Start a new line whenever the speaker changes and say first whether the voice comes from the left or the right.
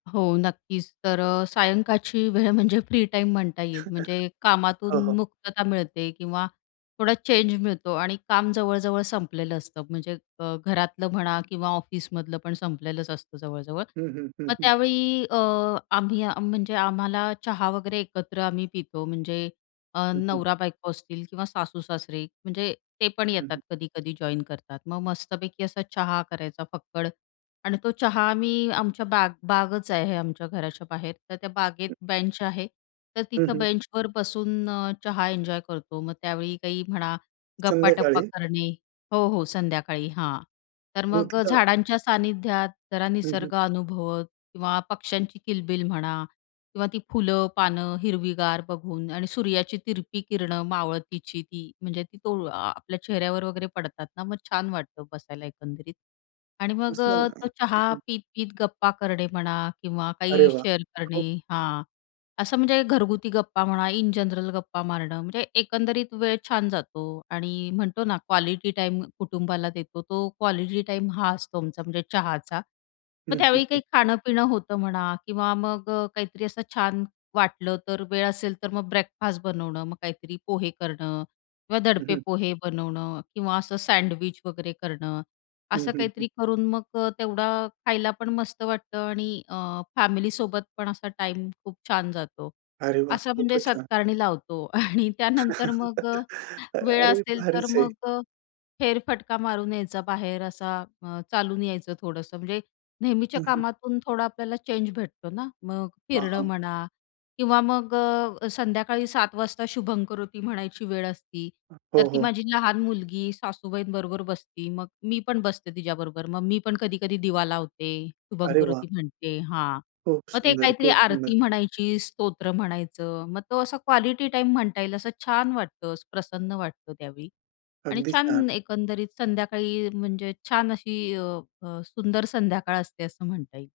left: हो नक्कीच, तर अ, सायंकाळची वेळ म्हणजे फ्री टाईम म्हणता येईल म्हणजे
right: हो,
left: कामातून
right: हो.
left: मुक्तता मिळते किंवा थोडा चेंज मिळतो आणि काम जवळ-जवळ संपलेलं असतं म्हणजे अ, घरातलं म्हणा किंवा ऑफिसमधलं पण संपलेलंच असतं जवळ-जवळ.
right: हं, हं. हं,
left: मग
right: हं.
left: त्यावेळी अ, आम्ही आ म्हणजे आम्हाला चहा वगैरे एकत्र आम्ही पितो. म्हणजे अ,
right: हं, हं.
left: नवरा-बायको असतील किंवा सासूसासरे म्हणजे ते पण
right: हं,
left: येतात
right: हं.
left: कधी-कधी जॉइन करतात. मग मस्तपैकी असा चहा करायचा फक्कड आणि तो चहा आम्ही आमच्या बाग बागच आहे आमच्या घराच्या बाहेर, तर त्या बागेत
right: हं.
left: बेंच आहे. तर
right: हं,
left: तिथं
right: हं.
left: बेंचवर बसून अ, चहा एन्जॉय करतो. मग त्यावेळी काही म्हणा, गप्पाटप्पा
right: संध्याकाळी?
left: करणे हो, हो संध्याकाळी, हां. तर
right: मग
left: मग अ,
right: तिथं
left: झाडांच्या सानिध्यात, जरा
right: हं, हं.
left: निसर्ग अनुभवत किंवा पक्ष्यांची किलबिल म्हणा किंवा ती फुलं, पानं हिरवीगार बघून आणि सूर्याची तिरपी किरणं मावळतीची ती म्हणजे ती तो आ आपल्या चेहऱ्यावर वगैरे पडतात ना, मग छान वाटतं बसायला एकंदरीत. आणि मग
right: असेल
left: अ,
right: ना.
left: तो
right: हं,
left: चहा
right: हं.
left: पीत-पीत गप्पा करणे म्हणा किंवा
right: अरे
left: काही
right: वाह!
left: शेअर
right: खूप
left: करणे हां. असं म्हणजे घरगुती गप्पा म्हणा, इन जनरल गप्पा मारणं, म्हणजे एकंदरीत वेळ छान जातो आणि म्हणतो ना क्वालिटी टाईम कुटुंबाला देतो. तो क्वालिटी टाईम हा असतो आमचा म्हणजे चहाचा.
right: हं,
left: मग
right: हं,
left: त्यावेळी
right: हं.
left: काही खाणं-पिणं होतं म्हणा किंवा मग अ, काहीतरी असं छान वाटलं तर वेळ असेल तर मग ब्रेकफास्ट बनवणं. मग काहीतरी पोहे करणं किंवा
right: हं,
left: दडपे
right: हं.
left: पोहे बनवणं किंवा असं सँडविच वगैरे करणं.
right: हं,
left: असं
right: हं, हं.
left: काहीतरी करून मग अ, तेवढा खायला पण मस्त वाटतं आणि अ, फॅमिलीसोबत पण असा टाईम खूप छान जातो.
right: अरे वाह!
left: असं म्हणजे
right: खूपच छान.
left: सत्कारणी लावतो आणि त्यानंतर मग अ, वेळ
right: अरे!
left: असेल तर
right: भारीच आहे.
left: मग अ, फेरफटका मारून यायचा बाहेर असा अ, चालून यायचं थोडंसं म्हणजे, नेहमीच्या
right: हं, हं.
left: कामातून थोडा आपल्याला चेंज भेटतो ना? मग
right: हां,
left: फिरणं
right: हां.
left: म्हणा किंवा मग अ, अ, संध्याकाळी 7:00 वाजता शुभंमकरोती म्हणायची वेळ असती.
right: हं.
left: तर
right: हो,
left: ती
right: हो.
left: माझी लहान मुलगी सासूबाईंबरोबर बसती, मग मी पण बसते तिच्याबरोबर. मग मी पण कधी-कधी दिवा लावते,
right: अरे वाह!
left: शुभंमकरोती म्हणते हां.
right: खूप
left: मग ते
right: सुंदर!
left: काहीतरी
right: खूप सुंदर!
left: आरती म्हणायची, स्तोत्र म्हणायचं. मग तो असा क्वालिटी टाईम म्हणता येईल असं छान वाटतं, प्रसन्न वाटतं त्यावेळी. आणि
right: अगदी छान!
left: छान एकंदरीत संध्याकाळी म्हणजे छान अशी अ, अ, सुंदर संध्याकाळ असते असं म्हणता येईल.